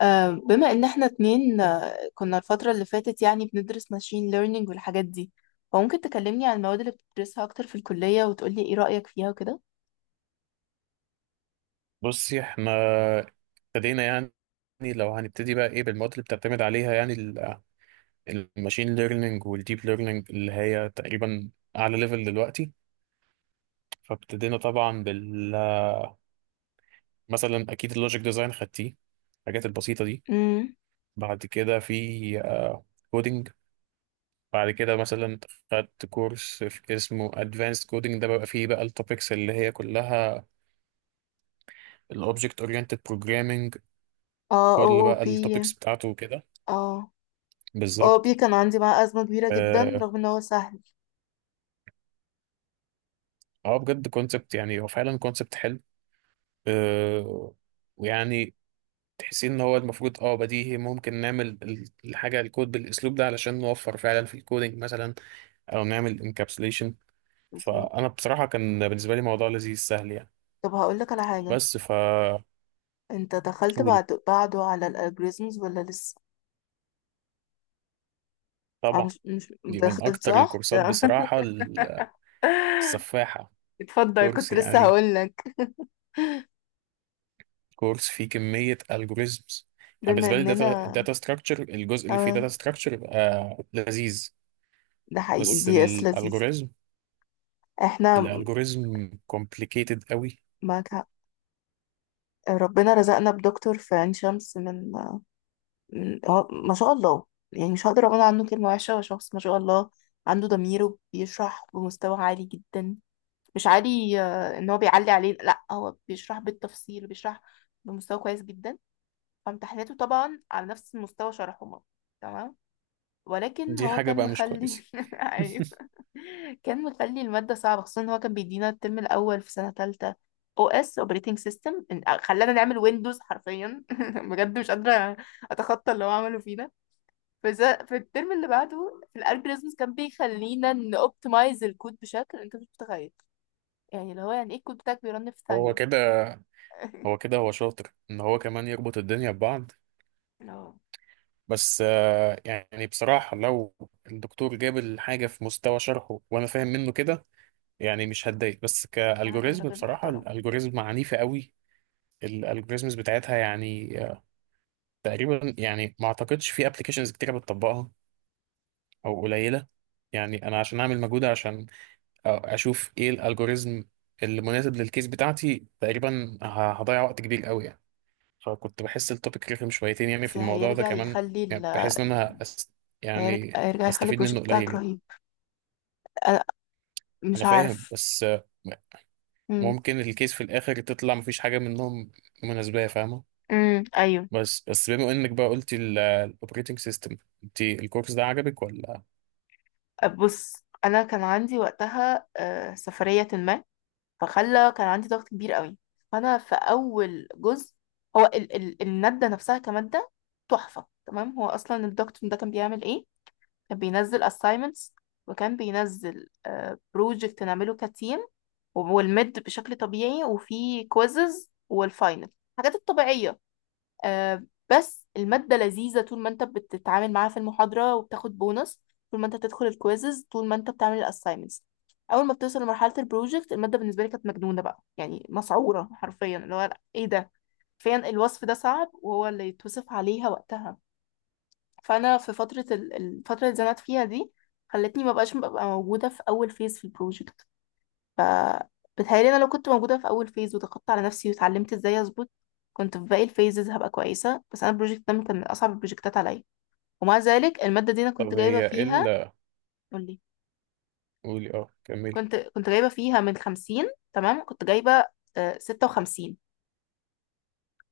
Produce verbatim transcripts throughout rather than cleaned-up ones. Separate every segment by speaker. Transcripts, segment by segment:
Speaker 1: آه، بما ان احنا اتنين آه، كنا الفترة اللي فاتت، يعني بندرس ماشين ليرنينج والحاجات دي. فممكن تكلمني عن المواد اللي بتدرسها اكتر في الكلية وتقولي ايه رأيك فيها وكده؟
Speaker 2: بصي احنا ابتدينا يعني لو هنبتدي بقى ايه بالمواد اللي بتعتمد عليها يعني ال- الماشين ليرنينج والديب ليرنينج اللي هي تقريبا اعلى ليفل دلوقتي فابتدينا طبعا بال مثلا اكيد اللوجيك ديزاين خدتيه الحاجات البسيطة دي.
Speaker 1: امم.
Speaker 2: بعد كده في كودينج. بعد كده مثلا خدت كورس في اسمه ادفانسد كودينج، ده بقى فيه بقى التوبكس اللي هي كلها الاوبجكت اورينتد بروجرامينج.
Speaker 1: اه، او
Speaker 2: كل
Speaker 1: او
Speaker 2: بقى
Speaker 1: بي.
Speaker 2: التوبكس بتاعته وكده.
Speaker 1: اه، او
Speaker 2: بالظبط.
Speaker 1: بي كان عندي معاه أزمة كبيرة جدا، رغم ان هو سهل.
Speaker 2: اه بجد كونسبت، يعني هو فعلا كونسبت حلو. آه ويعني تحسين ان هو المفروض اه بديهي ممكن نعمل ال- الحاجه الكود بالاسلوب ده علشان نوفر فعلا في الكودينج مثلا او نعمل انكابسوليشن.
Speaker 1: بالظبط.
Speaker 2: فانا بصراحه كان بالنسبه لي موضوع لذيذ سهل يعني.
Speaker 1: طب هقولك على حاجة.
Speaker 2: بس ف
Speaker 1: انت دخلت
Speaker 2: قولي.
Speaker 1: بعد بعده على الالجوريزمز، ولا لسه؟ آه،
Speaker 2: طبعا.
Speaker 1: مش مش
Speaker 2: دي من
Speaker 1: دخلت
Speaker 2: اكتر
Speaker 1: صح.
Speaker 2: الكورسات بصراحه السفاحه.
Speaker 1: اتفضل.
Speaker 2: كورس
Speaker 1: كنت لسه
Speaker 2: يعني
Speaker 1: هقولك.
Speaker 2: كورس فيه كميه الجوريزمز. يعني
Speaker 1: بما
Speaker 2: بالنسبه لي
Speaker 1: اننا
Speaker 2: الداتا ستراكشر الجزء اللي فيه
Speaker 1: اه
Speaker 2: داتا ستراكشر يبقى لذيذ،
Speaker 1: ده حقيقي.
Speaker 2: بس
Speaker 1: دي اس لذيذة.
Speaker 2: الالجوريزم
Speaker 1: احنا
Speaker 2: الالجوريزم كومبليكيتد قوي.
Speaker 1: معاك حق. ربنا رزقنا بدكتور في عين شمس، من, من هو، ما شاء الله. يعني مش هقدر اقول عنه كلمة وحشة. هو شخص ما شاء الله، عنده ضميره، بيشرح بمستوى عالي جدا. مش عالي آه، ان هو بيعلي عليه، لا، هو بيشرح بالتفصيل، بيشرح بمستوى كويس جدا. فامتحاناته طبعا على نفس مستوى شرحه. تمام. ولكن
Speaker 2: دي
Speaker 1: هو
Speaker 2: حاجة
Speaker 1: كان
Speaker 2: بقى مش
Speaker 1: مخلي.
Speaker 2: كويسة.
Speaker 1: ايوه. كان مخلي المادة صعبة، خصوصا ان هو كان بيدينا الترم الاول في سنة تالتة. او اس، اوبريتنج سيستم. خلانا نعمل ويندوز حرفيا. بجد مش قادرة اتخطى اللي هو عمله فينا. في ز- في الترم اللي بعده، في الالجوريزمز، كان بيخلينا نوبتمايز الكود بشكل انت مش متخيل. يعني اللي هو، يعني ايه، الكود بتاعك بيرن في
Speaker 2: هو
Speaker 1: ثانية.
Speaker 2: كده هو كده هو شاطر ان هو كمان يربط الدنيا ببعض،
Speaker 1: اه،
Speaker 2: بس آه، يعني بصراحة لو الدكتور جاب الحاجة في مستوى شرحه وانا فاهم منه كده، يعني مش هتضايق، بس
Speaker 1: بصراحة كان
Speaker 2: كالجوريزم
Speaker 1: راجل
Speaker 2: بصراحة
Speaker 1: محترم.
Speaker 2: الالجوريزم عنيفة قوي. الالجوريزمز بتاعتها يعني آه، تقريبا يعني ما اعتقدش في ابلكيشنز كتيرة بتطبقها، او قليلة. يعني انا عشان اعمل مجهود عشان آه، اشوف ايه الالجوريزم اللي مناسب للكيس بتاعتي تقريبا ه- هضيع وقت كبير قوي يعني. فكنت بحس التوبيك رخم شويتين يعني
Speaker 1: بس
Speaker 2: في الموضوع ده
Speaker 1: هيرجع
Speaker 2: كمان.
Speaker 1: يخلي ال...
Speaker 2: يعني بحس ان انا أس...
Speaker 1: هيرجع,
Speaker 2: يعني
Speaker 1: هيرجع يخلي
Speaker 2: استفيد منه
Speaker 1: البروجكت
Speaker 2: قليل
Speaker 1: بتاعك
Speaker 2: يعني.
Speaker 1: رهيب. أنا
Speaker 2: انا
Speaker 1: مش
Speaker 2: فاهم،
Speaker 1: عارف.
Speaker 2: بس آه،
Speaker 1: مم.
Speaker 2: ممكن الكيس في الاخر تطلع مفيش حاجه منهم مناسبه، فاهمه؟
Speaker 1: امم. ايوه.
Speaker 2: بس بس بما انك بقى قلتي الاوبريتنج سيستم، انت الكورس ده عجبك ولا؟
Speaker 1: بص، انا كان عندي وقتها آه، سفريه ما، فخلى كان عندي ضغط كبير قوي. فانا في اول جزء. هو ال ال الماده نفسها كماده تحفه. تمام. هو اصلا الدكتور ده كان بيعمل ايه؟ كان بينزل assignments، وكان بينزل بروجكت نعمله كتيم، والميد بشكل طبيعي، وفي كويزز والفاينل، الحاجات الطبيعيه. آه، بس المادة لذيذة طول ما انت بتتعامل معاها في المحاضرة وبتاخد بونص، طول ما انت بتدخل الكويزز، طول ما انت بتعمل الاساينمنتس. اول ما بتوصل لمرحلة البروجكت، المادة بالنسبة لي كانت مجنونة بقى، يعني مسعورة حرفيا، اللي هو لأ، ايه ده، فين الوصف ده صعب وهو اللي يتوصف عليها وقتها. فانا في فترة ال- الفترة اللي اتزنقت فيها دي، خلتني ما بقاش ببقى موجودة في اول فيز في البروجكت. فبتهيألي انا لو كنت موجودة في اول فيز وضغطت على نفسي واتعلمت ازاي اظبط، كنت في باقي الفيزز هبقى كويسة. بس انا البروجكت ده كان من اصعب البروجكتات عليا. ومع ذلك المادة دي انا
Speaker 2: طب
Speaker 1: كنت جايبة
Speaker 2: هي ايه
Speaker 1: فيها.
Speaker 2: ال-
Speaker 1: قولي.
Speaker 2: قولي اه كملي.
Speaker 1: كنت كنت جايبة فيها من خمسين، تمام، كنت جايبة آه، ستة وخمسين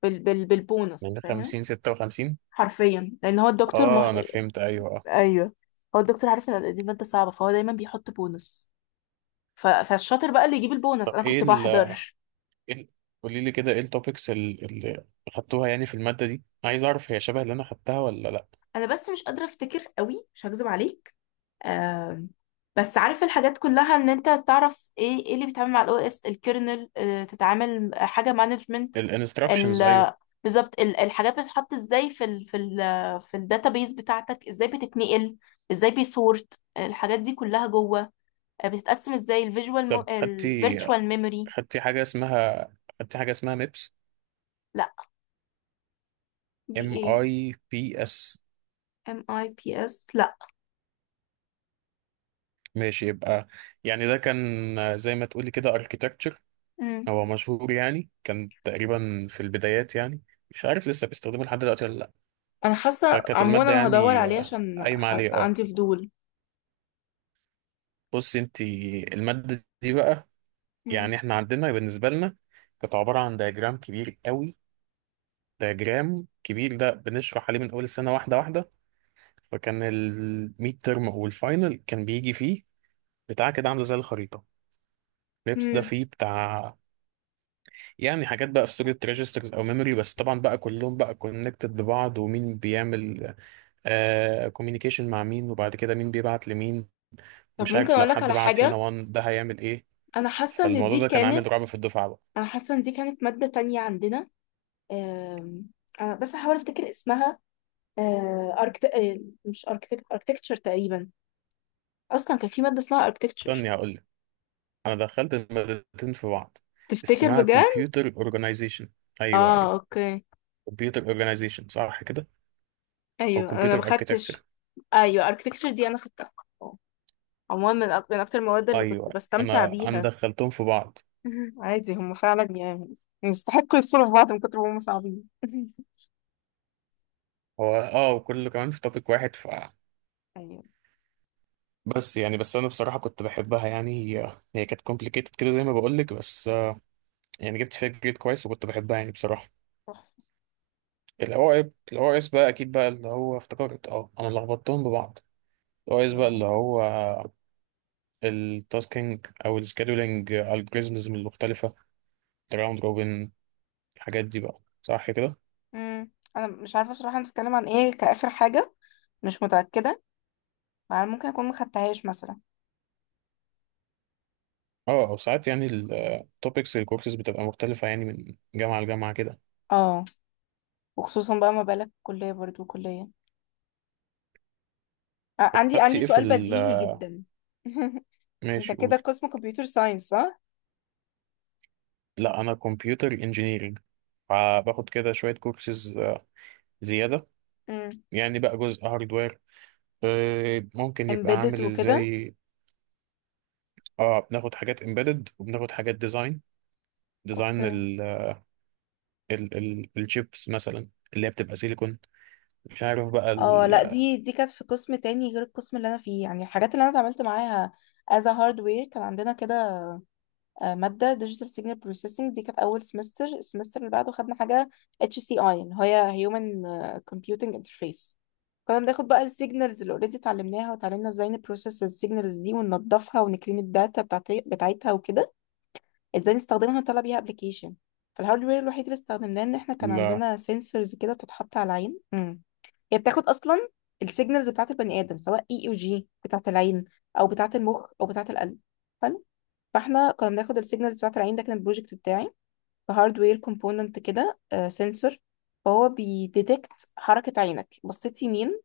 Speaker 1: بال بال بالبونص،
Speaker 2: من
Speaker 1: فاهم؟
Speaker 2: خمسين ستة وخمسين.
Speaker 1: حرفيا، لان هو الدكتور مح...
Speaker 2: اه انا فهمت، ايوه اه.
Speaker 1: ايوه. هو الدكتور عارف ان دي مادة صعبة، فهو دايما بيحط بونص. ف... فالشاطر بقى اللي يجيب البونص.
Speaker 2: طب
Speaker 1: انا
Speaker 2: ايه
Speaker 1: كنت بحضر.
Speaker 2: إيه- قولي لي كده ايه التوبكس اللي خدتوها يعني في المادة دي؟ عايز اعرف هي شبه اللي انا خدتها ولا لا.
Speaker 1: انا بس مش قادرة افتكر قوي، مش هكذب عليك. آم، بس عارف الحاجات كلها، ان انت تعرف ايه ايه اللي بيتعامل مع الاو اس الكيرنل، آه، تتعامل حاجه مانجمنت.
Speaker 2: الانستراكشنز، ايوه.
Speaker 1: بالظبط. ال- الحاجات بتتحط ازاي في ال في ال في الداتابيز بتاعتك، ازاي بتتنقل، ازاي بيسورت الحاجات دي كلها جوه. آه، بتتقسم ازاي الفيجوال
Speaker 2: خدتي
Speaker 1: الفيرتشوال ميموري.
Speaker 2: خدتي حاجة اسمها خدتي حاجة اسمها ميبس.
Speaker 1: لا. دي
Speaker 2: ام
Speaker 1: ايه؟
Speaker 2: اي بي اس.
Speaker 1: ام اي بي اس. لا.
Speaker 2: ماشي يبقى. يعني ده كان زي ما تقولي كده اركيتكتشر.
Speaker 1: امم.
Speaker 2: هو مشهور يعني كان تقريبا في البدايات يعني، مش عارف لسه بيستخدمه لحد دلوقتي ولا لا.
Speaker 1: انا حاسه
Speaker 2: فكانت
Speaker 1: عموما
Speaker 2: المادة
Speaker 1: انا هدور
Speaker 2: يعني
Speaker 1: عليه
Speaker 2: آه،
Speaker 1: عشان
Speaker 2: قايمة
Speaker 1: ح-
Speaker 2: عليه اه.
Speaker 1: عندي فضول.
Speaker 2: بص انت المادة دي بقى، يعني احنا عندنا بالنسبة لنا كانت عبارة عن دياجرام كبير قوي. دياجرام كبير ده بنشرح عليه من أول السنة واحدة واحدة. فكان الميد ترم أو الفاينل كان بيجي فيه بتاع كده عاملة زي الخريطة. لبس ده
Speaker 1: امم.
Speaker 2: فيه بتاع يعني حاجات بقى في صورة ريجسترز أو ميموري، بس طبعا بقى كلهم بقى كونكتد ببعض، ومين بيعمل آه كوميونيكيشن مع مين، وبعد كده مين بيبعت لمين.
Speaker 1: طب
Speaker 2: مش
Speaker 1: ممكن
Speaker 2: عارف لو
Speaker 1: اقولك
Speaker 2: حد
Speaker 1: على
Speaker 2: بعت هنا
Speaker 1: حاجه.
Speaker 2: وان ده هيعمل ايه.
Speaker 1: انا حاسه ان
Speaker 2: فالموضوع
Speaker 1: دي
Speaker 2: ده كان
Speaker 1: كانت
Speaker 2: عامل رعب في الدفعة بقى.
Speaker 1: انا حاسه ان دي كانت ماده تانية عندنا. أم، أنا بس هحاول افتكر اسمها. أه، أركت... أه، مش أركتك... اركتكتشر تقريبا. اصلا كان في ماده اسمها اركتكتشر.
Speaker 2: استني هقول. انا دخلت المادتين في بعض.
Speaker 1: تفتكر
Speaker 2: اسمها
Speaker 1: بجد؟
Speaker 2: كمبيوتر اورجانيزيشن. ايوه
Speaker 1: اه.
Speaker 2: ايوه
Speaker 1: اوكي.
Speaker 2: كمبيوتر اورجانيزيشن صح كده؟ او
Speaker 1: ايوه، انا
Speaker 2: كمبيوتر
Speaker 1: ما خدتش.
Speaker 2: اركيتكتشر.
Speaker 1: ايوه، اركتكتشر دي انا خدتها. آه. عموما من أك- من اكتر المواد
Speaker 2: ايوه.
Speaker 1: اللي
Speaker 2: أيوة.
Speaker 1: كنت بستمتع
Speaker 2: انا انا
Speaker 1: بيها.
Speaker 2: دخلتهم في بعض.
Speaker 1: عادي، هم فعلا يعني يستحقوا يدخلوا في بعض من كتر ما هم صعبين.
Speaker 2: هو اه وكله كمان في توبيك واحد ف
Speaker 1: ايوه.
Speaker 2: بس يعني بس انا بصراحه كنت بحبها يعني. هي هي كانت كومبليكيتد كده زي ما بقول لك، بس آه، يعني جبت فيها جريد كويس وكنت بحبها يعني بصراحه. الاو اي الاو اس بقى اكيد بقى اللي هو افتكرت، اه انا لخبطتهم ببعض. الاو اس بقى اللي
Speaker 1: تحفة.
Speaker 2: هو التاسكينج او السكادولينج الجوريزمز المختلفه، الراوند روبن، الحاجات دي بقى صح كده.
Speaker 1: امم، انا مش عارفه بصراحه انت بتتكلم عن ايه كاخر حاجه، مش متاكده، فانا ممكن اكون مخدتهاش مثلا.
Speaker 2: اه او ساعات يعني التوبكس الكورسز بتبقى مختلفة يعني من جامعة لجامعة كده.
Speaker 1: اه، وخصوصا بقى ما بالك، كليه برضو كليه. آه
Speaker 2: طب
Speaker 1: عندي
Speaker 2: خدتي
Speaker 1: عندي
Speaker 2: ايه في
Speaker 1: سؤال
Speaker 2: ال؟
Speaker 1: بديهي جدا. انت
Speaker 2: ماشي
Speaker 1: كده
Speaker 2: قول.
Speaker 1: قسم كمبيوتر ساينس، صح؟
Speaker 2: لا انا كمبيوتر انجينيرنج، فباخد كده شوية كورسز آه، زيادة.
Speaker 1: امم،
Speaker 2: يعني بقى جزء هاردوير آه، ممكن يبقى
Speaker 1: امبيدد
Speaker 2: عامل
Speaker 1: وكده.
Speaker 2: ازاي. اه بناخد حاجات امبيدد وبناخد حاجات ديزاين. ديزاين
Speaker 1: اوكي.
Speaker 2: ال ال ال الشيبس مثلا اللي هي بتبقى سيليكون، مش عارف بقى
Speaker 1: اه،
Speaker 2: ال
Speaker 1: لا، دي دي كانت في قسم تاني غير القسم اللي انا فيه، يعني الحاجات اللي انا اتعاملت معاها as a hardware كان عندنا كده. آه، ماده ديجيتال سيجنال بروسيسنج دي كانت اول سمستر. السمستر اللي بعده خدنا حاجه اتش سي اي، اللي هي هيومن كومبيوتنج انترفيس. كنا بناخد بقى السيجنالز اللي اوريدي اتعلمناها، وتعلمنا ازاي نبروسس السيجنالز دي وننضفها ونكرين الداتا بتاعتي... بتاعتها، وكده ازاي نستخدمها ونطلع بيها ابلكيشن. فالهاردوير الوحيد اللي استخدمناه، ان احنا كان
Speaker 2: ال-.
Speaker 1: عندنا سنسورز كده بتتحط على العين. امم. هي بتاخد اصلا السيجنالز بتاعت البني ادم، سواء اي او جي بتاعت العين، او بتاعت المخ، او بتاعت القلب. حلو. فاحنا كنا بناخد السيجنالز بتاعت العين. ده كان البروجكت بتاعي. فهاردوير كومبوننت كده، سنسور. فهو بيديتكت حركة عينك، بصيت يمين،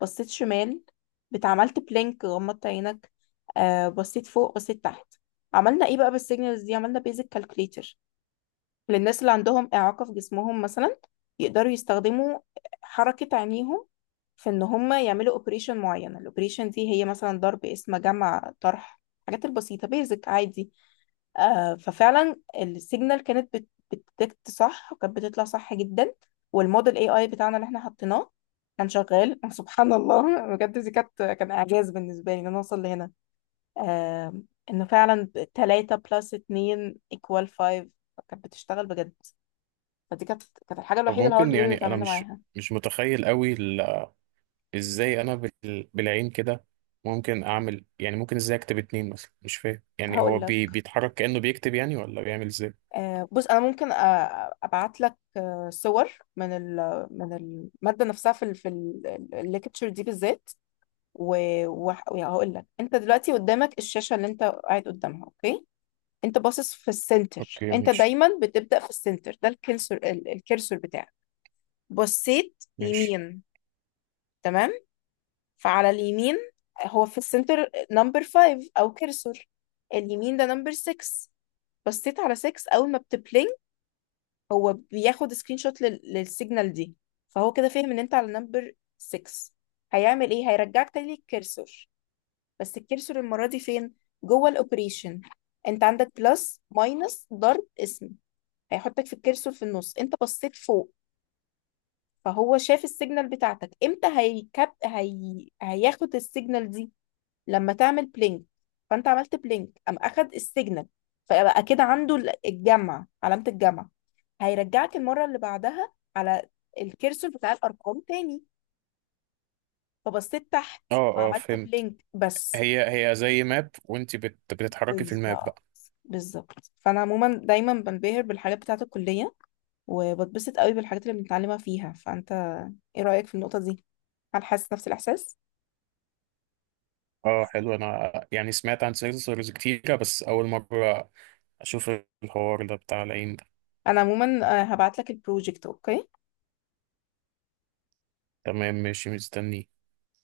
Speaker 1: بصيت شمال، بتعملت بلينك، غمضت عينك، آه بصيت فوق، بصيت تحت. عملنا ايه بقى بالسيجنالز دي؟ عملنا بيزك كالكوليتر للناس اللي عندهم إعاقة في جسمهم مثلا، يقدروا يستخدموا حركة عينيهم في ان هم يعملوا اوبريشن معين. الاوبريشن دي هي مثلا ضرب، اسم، جمع، طرح، الحاجات البسيطة، بيزك عادي. آه ففعلا السيجنال كانت بت- بتديتكت صح، وكانت بتطلع صح جدا، والموديل اي اي بتاعنا اللي احنا حطيناه كان شغال. سبحان الله، بجد دي كانت كان اعجاز بالنسبه لي ان انا اوصل لهنا. آه انه فعلا ثلاثة بلس اثنين ايكوال خمسة، كانت بتشتغل بجد. فدي كانت كانت الحاجه
Speaker 2: طب
Speaker 1: الوحيده
Speaker 2: ممكن،
Speaker 1: الهاردوير اللي
Speaker 2: يعني انا
Speaker 1: اتعاملنا
Speaker 2: مش
Speaker 1: معاها.
Speaker 2: مش متخيل قوي ازاي انا بال... بالعين كده ممكن اعمل، يعني ممكن ازاي اكتب اتنين مثلا، مش فاهم يعني هو
Speaker 1: هقول لك.
Speaker 2: بي... بيتحرك كأنه بيكتب يعني ولا بيعمل ازاي.
Speaker 1: آه بص، انا ممكن ابعت لك صور من ال- من الماده نفسها في ال- في الليكتشر دي بالذات. وهقول لك. انت دلوقتي قدامك الشاشه اللي انت قاعد قدامها، اوكي. انت باصص في السنتر.
Speaker 2: اوكي
Speaker 1: انت
Speaker 2: ماشي.
Speaker 1: دايما بتبدا في السنتر. ده الكرسور. ال- الكرسور بتاعك، بصيت
Speaker 2: ماشي.
Speaker 1: يمين. تمام. فعلى اليمين، هو في السنتر نمبر خمسة او كرسور، اليمين ده نمبر ستة. بصيت على ستة اول ما بتبلينج، هو بياخد سكرين شوت لل- للسيجنال دي. فهو كده فاهم ان انت على نمبر ستة. هيعمل ايه؟ هيرجعك تاني للكرسور. بس الكرسور المرة دي فين؟ جوه الاوبريشن. انت عندك بلس، ماينس، ضرب، اسم. هيحطك في الكرسور في النص. انت بصيت فوق، فهو شاف السيجنال بتاعتك. امتى هيكب هي... هياخد السيجنال دي؟ لما تعمل بلينك. فانت عملت بلينك، قام اخد السيجنال. فبقى كده عنده ال- الجمع، علامة الجمع. هيرجعك المرة اللي بعدها على الكرسور بتاع الارقام تاني. فبصيت تحت،
Speaker 2: اه اه
Speaker 1: عملت
Speaker 2: فهمت.
Speaker 1: بلينك بس.
Speaker 2: هي هي زي ماب وانت بت... بتتحركي في الماب
Speaker 1: بالظبط.
Speaker 2: بقى.
Speaker 1: بالظبط. فانا عموما دايما بنبهر بالحاجات بتاعه الكليه، وبتبسط قوي بالحاجات اللي بنتعلمها فيها. فانت ايه رايك في النقطه دي؟ هل حاسس نفس الاحساس؟
Speaker 2: اه حلو. انا يعني سمعت عن سيرفرز كتيرة، بس اول مرة اشوف الحوار ده بتاع العين ده.
Speaker 1: انا عموما آه، هبعت لك البروجكت. اوكي.
Speaker 2: تمام ماشي، مستني.